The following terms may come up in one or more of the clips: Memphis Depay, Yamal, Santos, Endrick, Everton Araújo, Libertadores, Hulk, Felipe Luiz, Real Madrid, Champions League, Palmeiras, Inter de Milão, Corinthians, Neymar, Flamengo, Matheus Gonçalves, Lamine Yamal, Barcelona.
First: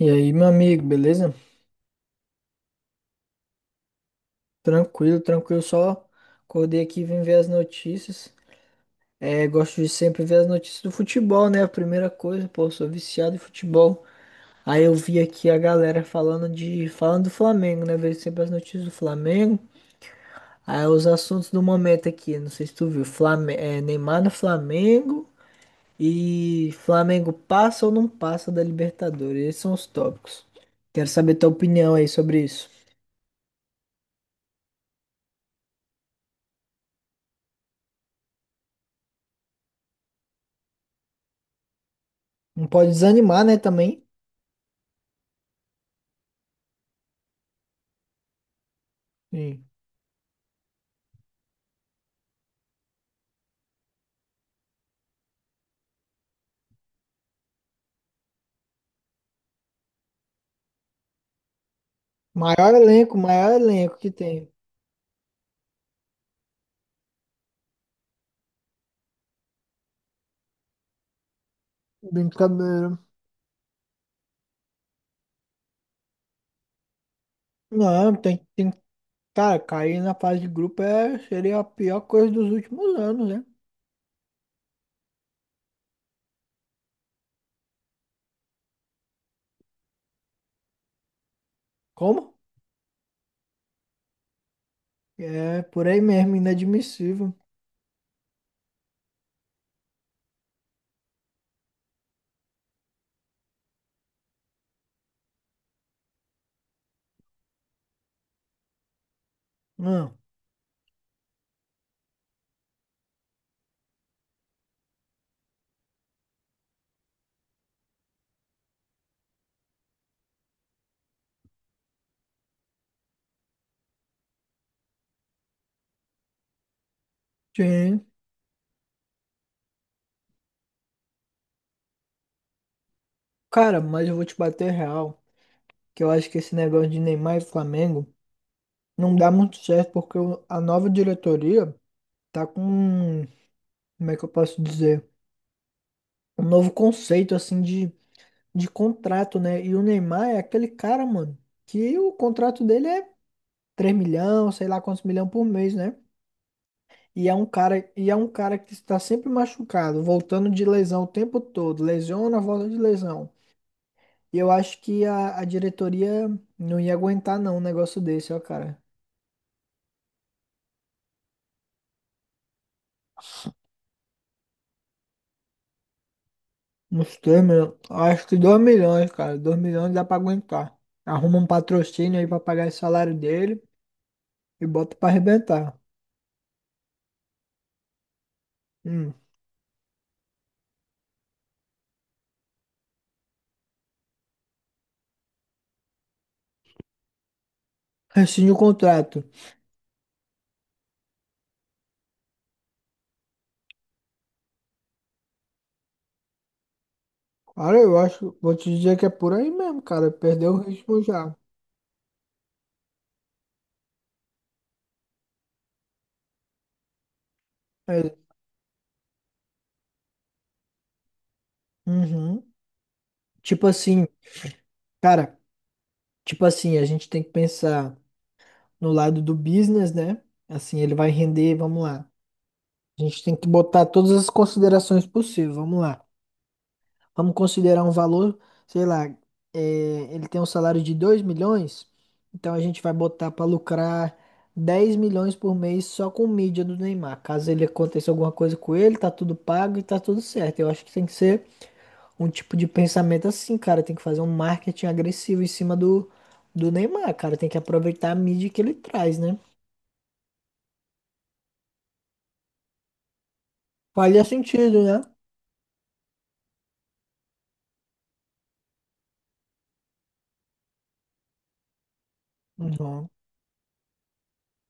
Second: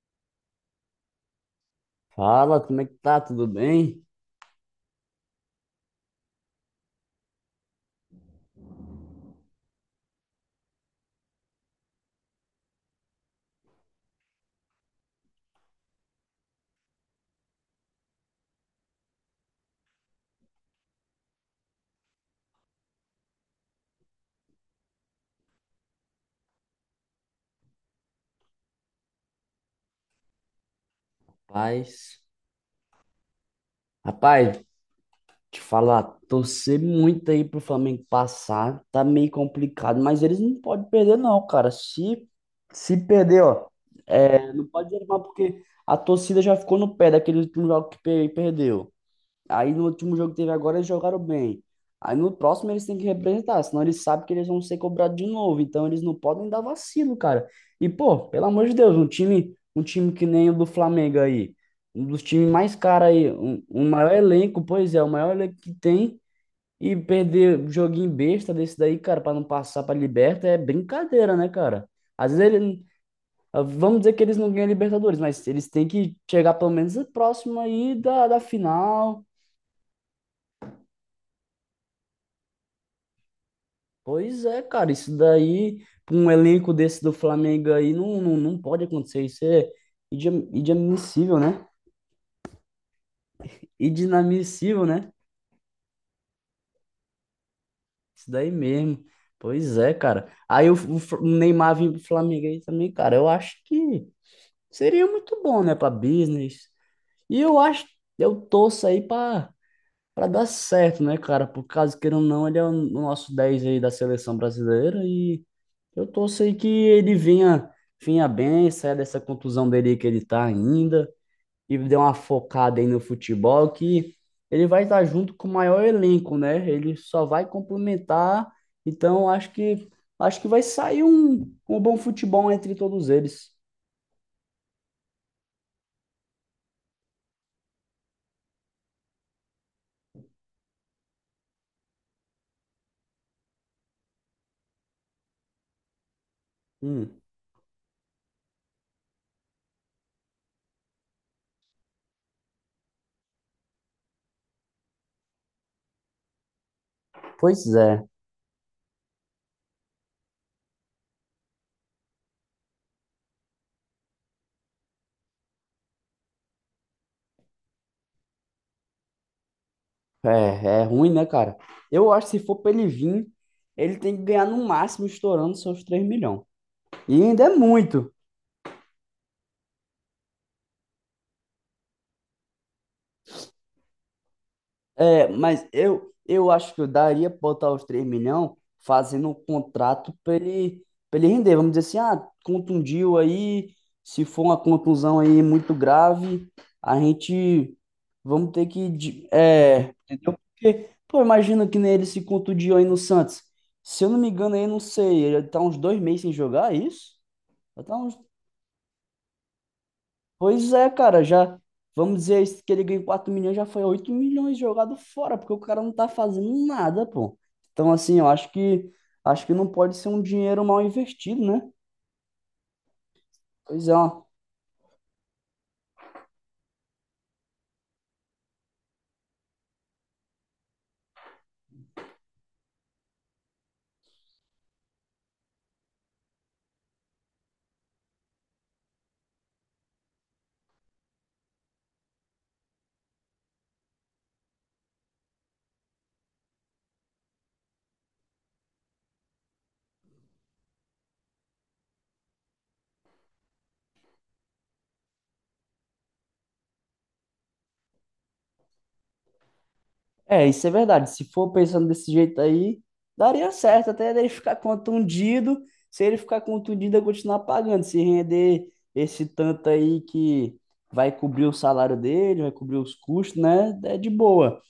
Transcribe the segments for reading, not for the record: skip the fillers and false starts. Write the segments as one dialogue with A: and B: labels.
A: E aí, meu amigo, beleza?
B: Fala, como é que tá? Tudo bem?
A: Tranquilo, tranquilo, só acordei aqui e vim ver as notícias. É, gosto de sempre ver as notícias do futebol, né? A primeira coisa, pô, sou viciado em futebol. Aí eu vi aqui a galera falando do Flamengo, né? Vejo sempre as notícias do Flamengo. Aí os assuntos do momento aqui, não sei se tu viu, Neymar no Flamengo e Flamengo passa ou não passa da Libertadores. Esses são os tópicos. Quero saber tua opinião aí
B: Paz.
A: sobre isso.
B: Rapaz, te falar, torcer muito aí pro Flamengo passar, tá meio complicado, mas eles não podem perder não, cara. Se
A: Não pode
B: se
A: desanimar,
B: perder,
A: né,
B: ó,
A: também?
B: é, não pode desanimar porque a torcida já ficou no pé daquele último jogo que perdeu. Aí no último jogo que teve agora, eles jogaram bem. Aí no próximo eles têm que representar, senão eles sabem que eles vão ser cobrados de novo. Então eles não podem dar vacilo, cara. E, pô, pelo amor de Deus, um time que nem o do Flamengo aí, um dos times mais caros aí,
A: Maior
B: um, o
A: elenco que
B: maior
A: tem.
B: elenco, pois é, o maior elenco que tem, e perder joguinho besta desse daí, cara, pra não passar pra Liberta é brincadeira, né, cara? Às vezes ele.
A: Brincadeira.
B: Vamos dizer que eles não ganham Libertadores, mas eles têm que chegar pelo menos próximo aí
A: Não,
B: da
A: tem, tem.
B: final.
A: Cara, cair na fase de grupo seria a pior coisa dos últimos anos, né?
B: Pois é, cara, isso daí, pra um elenco desse do Flamengo aí, não pode acontecer. Isso é inadmissível, né?
A: Como?
B: Inadmissível, né?
A: É, por aí mesmo, inadmissível.
B: Isso daí mesmo. Pois é, cara. Aí o Neymar vir pro Flamengo aí também, cara, eu acho que seria muito bom, né, pra business. E eu acho, eu torço aí pra,
A: Não,
B: pra dar certo, né, cara? Por caso queira ou não, ele é o nosso 10 aí da seleção brasileira e. Eu torço aí que ele venha, venha bem, saia dessa contusão dele que ele tá ainda e dê uma focada aí no futebol que ele vai estar junto com o maior elenco, né? Ele só vai
A: sim.
B: complementar. Então, acho que vai sair um bom futebol entre todos eles.
A: Cara, mas eu vou te bater real, que eu acho que esse negócio de Neymar e Flamengo não dá muito certo, porque a nova diretoria tá com, como é que eu posso dizer? Um novo
B: Hum,
A: conceito, assim, de contrato, né? E o Neymar é aquele cara, mano, que o contrato dele é 3 milhão, sei lá quantos milhão por mês, né?
B: pois é.
A: E é um cara que está sempre machucado, voltando de lesão o tempo todo, lesiona, volta de lesão. E eu acho que a diretoria não ia aguentar não um negócio desse, ó, cara.
B: É, é ruim, né, cara? Eu acho que se for pra ele vir, ele tem que ganhar no máximo estourando seus 3 milhões.
A: Uns
B: E
A: 3
B: ainda é
A: milhões,
B: muito.
A: acho que 2 milhões, cara, 2 milhões dá pra aguentar. Arruma um patrocínio aí pra pagar esse salário dele e bota pra
B: É, mas
A: arrebentar.
B: eu acho que eu daria pra botar os 3 milhões
A: Hum.
B: fazendo um contrato pra ele render. Vamos dizer assim, ah, contundiu aí, se for uma contusão aí muito grave, a gente vamos
A: Rescinde o
B: ter que,
A: contrato.
B: é, entendeu? Porque, pô, imagina que nem ele se contundiu aí no Santos. Se eu não me engano, aí, não sei, ele tá uns 2 meses sem jogar, é isso?
A: Cara,
B: Vai Tá
A: eu
B: uns,
A: acho, vou te dizer que é por aí mesmo, cara, perdeu o
B: pois é,
A: ritmo
B: cara,
A: já.
B: já vamos dizer isso, que ele ganhou 4 milhões, já foi 8 milhões jogado fora, porque o cara não tá fazendo nada, pô. Então,
A: É.
B: assim, eu acho que não pode ser um dinheiro mal investido, né?
A: Uhum. Tipo
B: Pois é,
A: assim,
B: ó.
A: cara, tipo assim, a gente tem que pensar no lado do business, né? Assim, ele vai render, vamos lá. A gente tem que botar todas as considerações possíveis, vamos lá. Vamos considerar um valor, sei lá, é, ele tem um salário de 2 milhões, então a gente vai botar para lucrar 10 milhões por mês só com mídia do Neymar. Caso ele aconteça alguma coisa com ele, tá tudo pago e tá tudo certo. Eu acho que tem que ser um tipo de pensamento assim, cara. Tem que fazer um marketing agressivo em cima do Neymar, cara. Tem que aproveitar a mídia que ele traz, né?
B: É, isso é verdade. Se for pensando desse jeito aí, daria certo até
A: Faria
B: ele ficar
A: sentido, né?
B: contundido. Se ele ficar contundido, eu continuar pagando. Se render esse tanto aí que vai cobrir o salário dele, vai cobrir os
A: Uhum.
B: custos, né? É de boa.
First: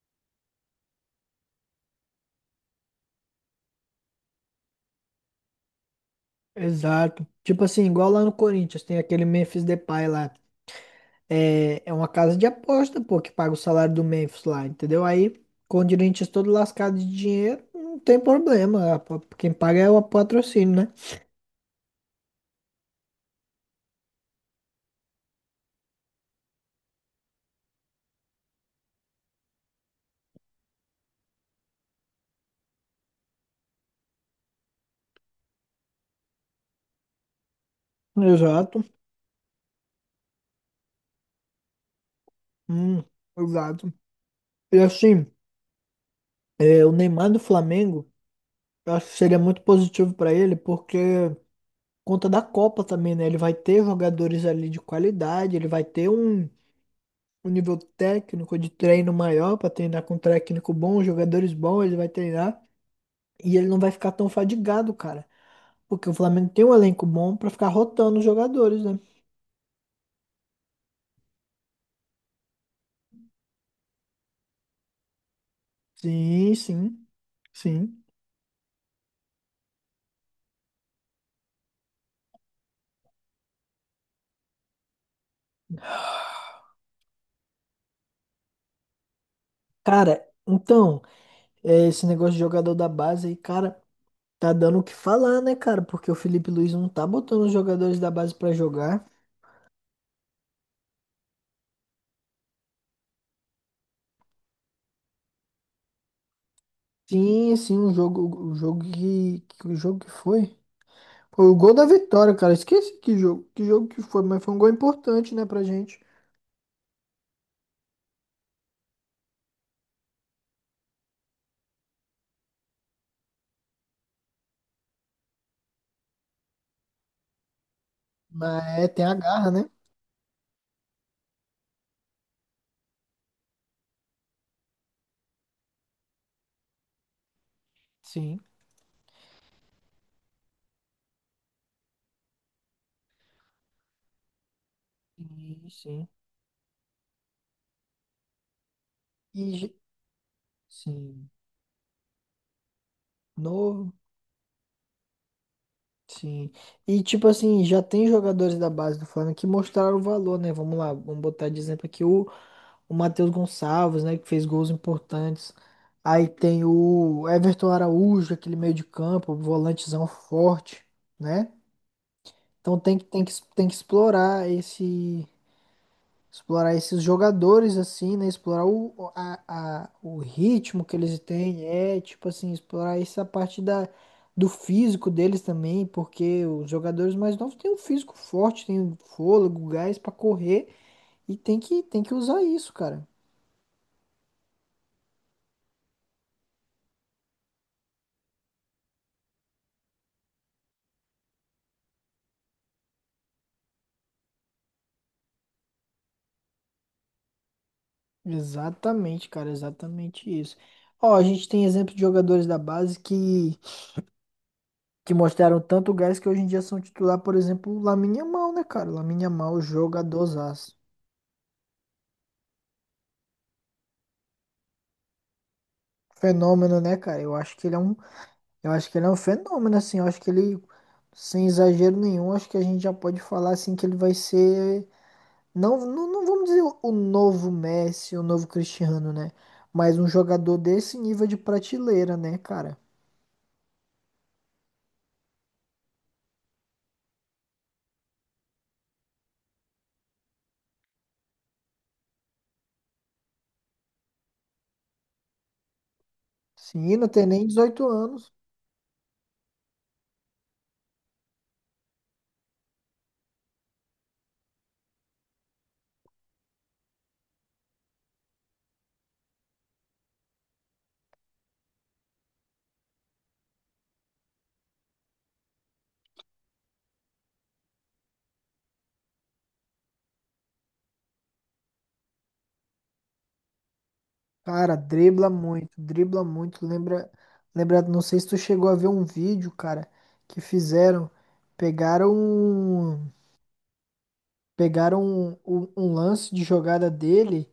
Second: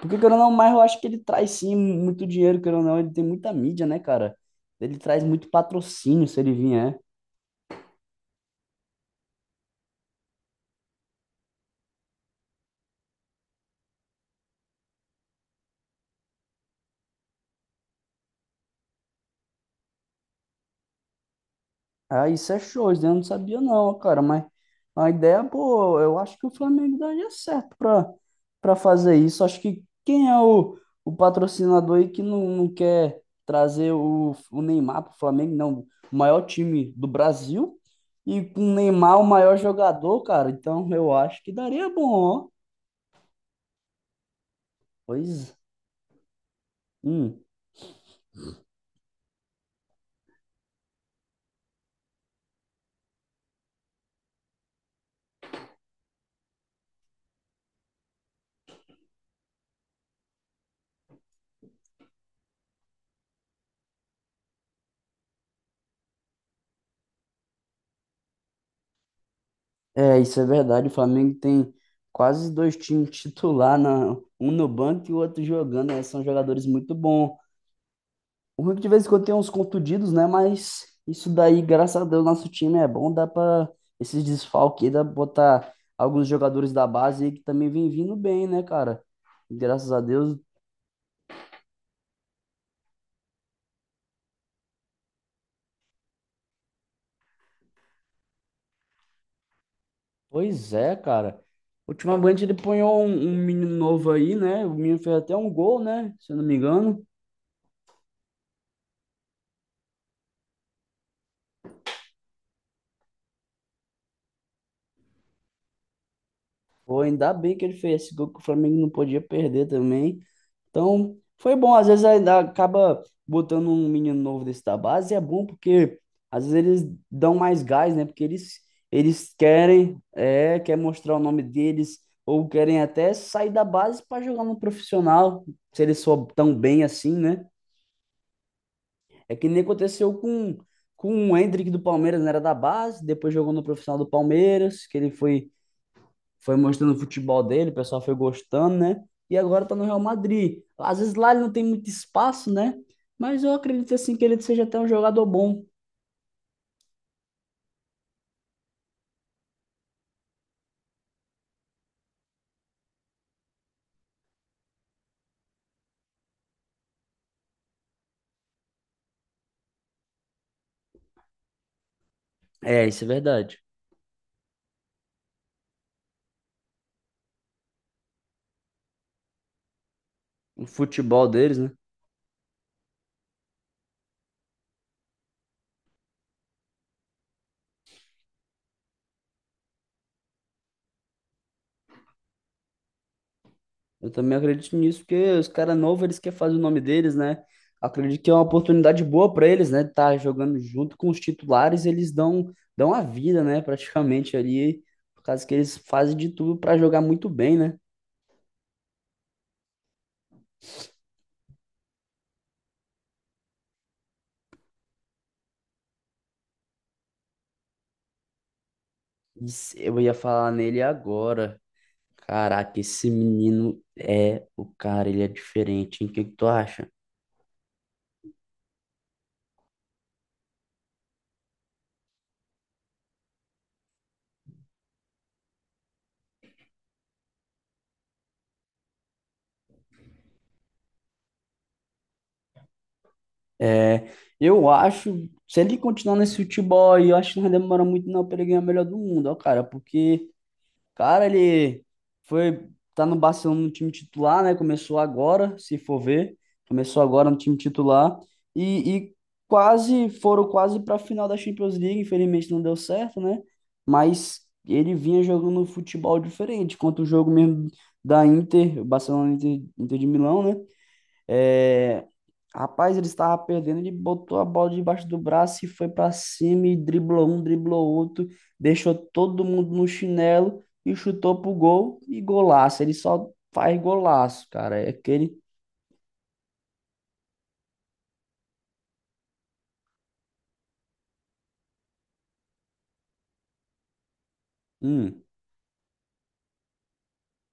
B: Porque, querendo ou não, mas eu acho que ele traz sim muito dinheiro, querendo ou não, ele tem muita mídia, né, cara? Ele traz muito patrocínio se ele vier.
A: Exato. Tipo assim, igual lá no Corinthians, tem aquele Memphis Depay lá. É uma casa de aposta, pô, que paga o salário do Memphis lá, entendeu? Aí, com o Corinthians todo lascado de dinheiro, não tem problema. Quem paga é o patrocínio, né?
B: Ah, isso é show, isso eu não sabia não, cara, mas a ideia, pô, eu acho que o Flamengo daria certo pra, pra fazer isso. Acho que quem é o patrocinador aí que não quer trazer o Neymar pro Flamengo, não, o maior time do Brasil e com o
A: Exato.
B: Neymar o maior jogador, cara, então eu acho que daria bom, ó.
A: Hum, exato. E assim,
B: Pois,
A: o Neymar do
B: hum.
A: Flamengo. Eu acho que seria muito positivo para ele, porque conta da Copa também, né? Ele vai ter jogadores ali de qualidade, ele vai ter um nível técnico de treino maior para treinar com um técnico bom, jogadores bons, ele vai treinar e ele não vai ficar tão fadigado, cara, porque o Flamengo tem um elenco bom para ficar rotando os jogadores, né?
B: É, isso é verdade. O Flamengo tem quase dois times titular, na, um no banco e o outro jogando. Né? São
A: Sim,
B: jogadores muito
A: sim,
B: bons.
A: sim.
B: O Hulk de vez em quando tem uns contundidos, né? Mas isso daí, graças a Deus, nosso time é bom. Dá para esses desfalques, aí, dá pra botar alguns jogadores da base aí que também vem vindo bem, né, cara? Graças a
A: Cara,
B: Deus.
A: então, esse negócio de jogador da base aí, cara, tá dando o que falar, né, cara? Porque o Felipe Luiz não tá botando os jogadores da base para jogar.
B: Pois é, cara. Ultimamente ele ponhou um menino novo aí, né? O menino fez até um gol, né? Se eu não me engano.
A: Sim, sim, o jogo que o jogo que foi. Foi o gol da vitória, cara. Esqueci que jogo, que jogo que foi, mas foi um gol importante, né, pra gente.
B: Pô, ainda bem que ele fez esse gol que o Flamengo não podia perder também. Então, foi bom. Às vezes ainda acaba botando um menino novo desse da base, e é bom porque às vezes eles dão mais gás, né? Porque eles,
A: Mas é, tem a
B: eles
A: garra, né?
B: querem, é, quer mostrar o nome deles, ou querem até sair da base para jogar no profissional, se eles for tão bem assim, né?
A: Sim,
B: É que nem aconteceu com o Endrick do Palmeiras, né? Era da base, depois jogou no profissional do Palmeiras, que ele
A: sim, sim.
B: foi mostrando o futebol dele, o pessoal foi gostando, né? E
A: E
B: agora
A: j-
B: tá no Real Madrid. Às vezes
A: sim,
B: lá ele não tem muito espaço, né? Mas eu
A: novo,
B: acredito assim que ele seja até um jogador bom.
A: sim. E tipo assim, já tem jogadores da base do Flamengo que mostraram o valor, né? Vamos lá, vamos botar de exemplo aqui o Matheus Gonçalves, né, que fez gols importantes. Aí tem o Everton Araújo, aquele meio de campo, volantezão forte, né? Então
B: É,
A: tem
B: isso
A: que,
B: é
A: tem que,
B: verdade.
A: tem que explorar explorar esses jogadores assim, né? Explorar o
B: O
A: ritmo que eles
B: futebol deles,
A: têm,
B: né?
A: é tipo assim, explorar essa parte do físico deles também, porque os jogadores mais novos têm um físico forte, têm um fôlego, gás pra correr e tem que usar isso, cara.
B: Eu também acredito nisso, porque os caras novos, eles querem fazer o nome deles, né? Acredito que é uma oportunidade boa para eles, né? Tá jogando junto com os titulares, eles dão, dão a vida, né? Praticamente ali, por causa que eles fazem de tudo para jogar muito bem, né?
A: Exatamente, cara, exatamente isso. Ó, a gente tem exemplo de jogadores da base que mostraram tanto gás que hoje em dia são titular, por exemplo, o Lamine Yamal, né, cara? O Lamine Yamal,
B: Isso, eu ia falar
A: jogadorzaço.
B: nele agora. Caraca, esse menino é o cara, ele é diferente, hein? O que que tu
A: Fenômeno,
B: acha?
A: né, cara? Eu acho que ele é um, eu acho que ele é um fenômeno, assim. Eu acho que ele, sem exagero nenhum, acho que a gente já pode falar, assim, que ele vai ser, não, não, não vamos dizer o novo Messi, o novo Cristiano, né? Mas um jogador desse nível de prateleira, né, cara?
B: É, eu acho, se ele continuar nesse futebol aí, eu acho que não vai demorar muito não pra ele ganhar o melhor do mundo, ó, cara, porque cara, ele foi tá no Barcelona no time titular, né? Começou agora, se for ver,
A: Sim,
B: começou
A: não tem
B: agora no
A: nem
B: time
A: 18
B: titular
A: anos.
B: e quase foram quase para a final da Champions League, infelizmente não deu certo, né? Mas ele vinha jogando um futebol diferente, quanto o jogo mesmo da Inter, o Barcelona Inter, Inter de Milão, né? É, rapaz, ele estava perdendo, ele botou a bola debaixo do braço e foi para cima e driblou um, driblou outro, deixou todo mundo no chinelo e chutou pro gol e golaço. Ele só faz golaço,
A: Cara,
B: cara. É
A: dribla
B: aquele.
A: muito, dribla muito. Lembra, lembra, não sei se tu chegou a ver um vídeo, cara, que fizeram, pegaram, um- pegaram
B: Hum.
A: um lance de jogada dele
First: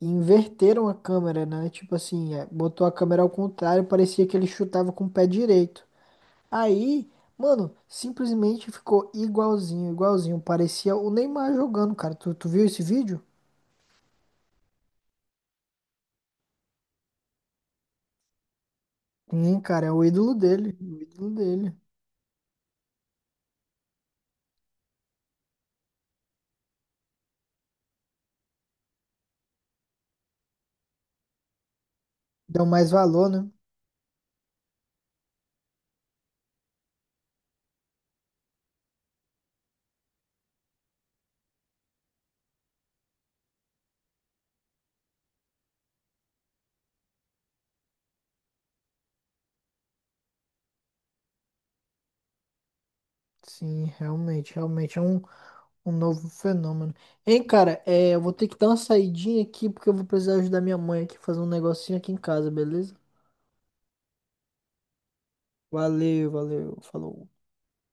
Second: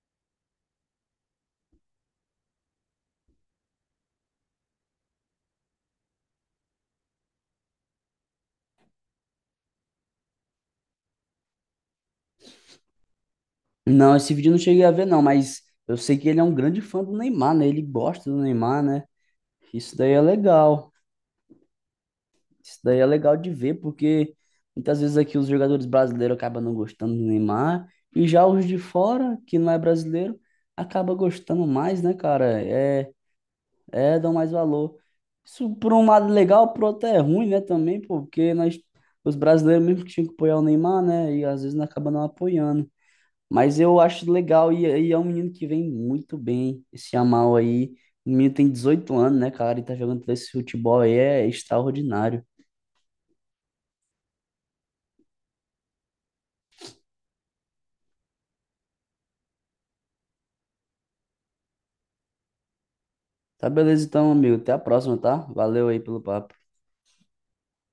A: e inverteram a câmera, né? Tipo assim, botou a câmera ao contrário, parecia que ele chutava com o pé direito. Aí, mano, simplesmente ficou igualzinho, igualzinho. Parecia o Neymar jogando, cara. Tu viu esse vídeo?
B: Não, esse vídeo eu não cheguei a ver, não, mas eu sei que ele é um grande fã do Neymar, né? Ele gosta do Neymar, né?
A: Sim, cara, é
B: Isso
A: o
B: daí é
A: ídolo dele,
B: legal.
A: o ídolo dele.
B: Isso daí é legal de ver, porque muitas vezes aqui os jogadores brasileiros acabam não gostando do Neymar, e já os de fora, que não é brasileiro, acaba gostando mais, né, cara?
A: Dão mais
B: É,
A: valor, né?
B: é, dão mais valor. Isso por um lado é legal, por outro é ruim, né, também, pô, porque nós, os brasileiros mesmo que tinham que apoiar o Neymar, né, e às vezes não acaba não apoiando. Mas eu acho legal, e é um menino que vem muito bem, esse Yamal aí. O menino tem 18 anos, né, cara, e tá jogando esse futebol aí, é extraordinário.
A: Sim, realmente, realmente é um novo fenômeno. Hein, cara, eu vou ter que dar uma saidinha aqui porque eu vou precisar ajudar minha mãe aqui fazer um negocinho aqui em casa, beleza?
B: Tá beleza então, amigo. Até a próxima, tá? Valeu aí pelo
A: Valeu,
B: papo.
A: valeu, falou.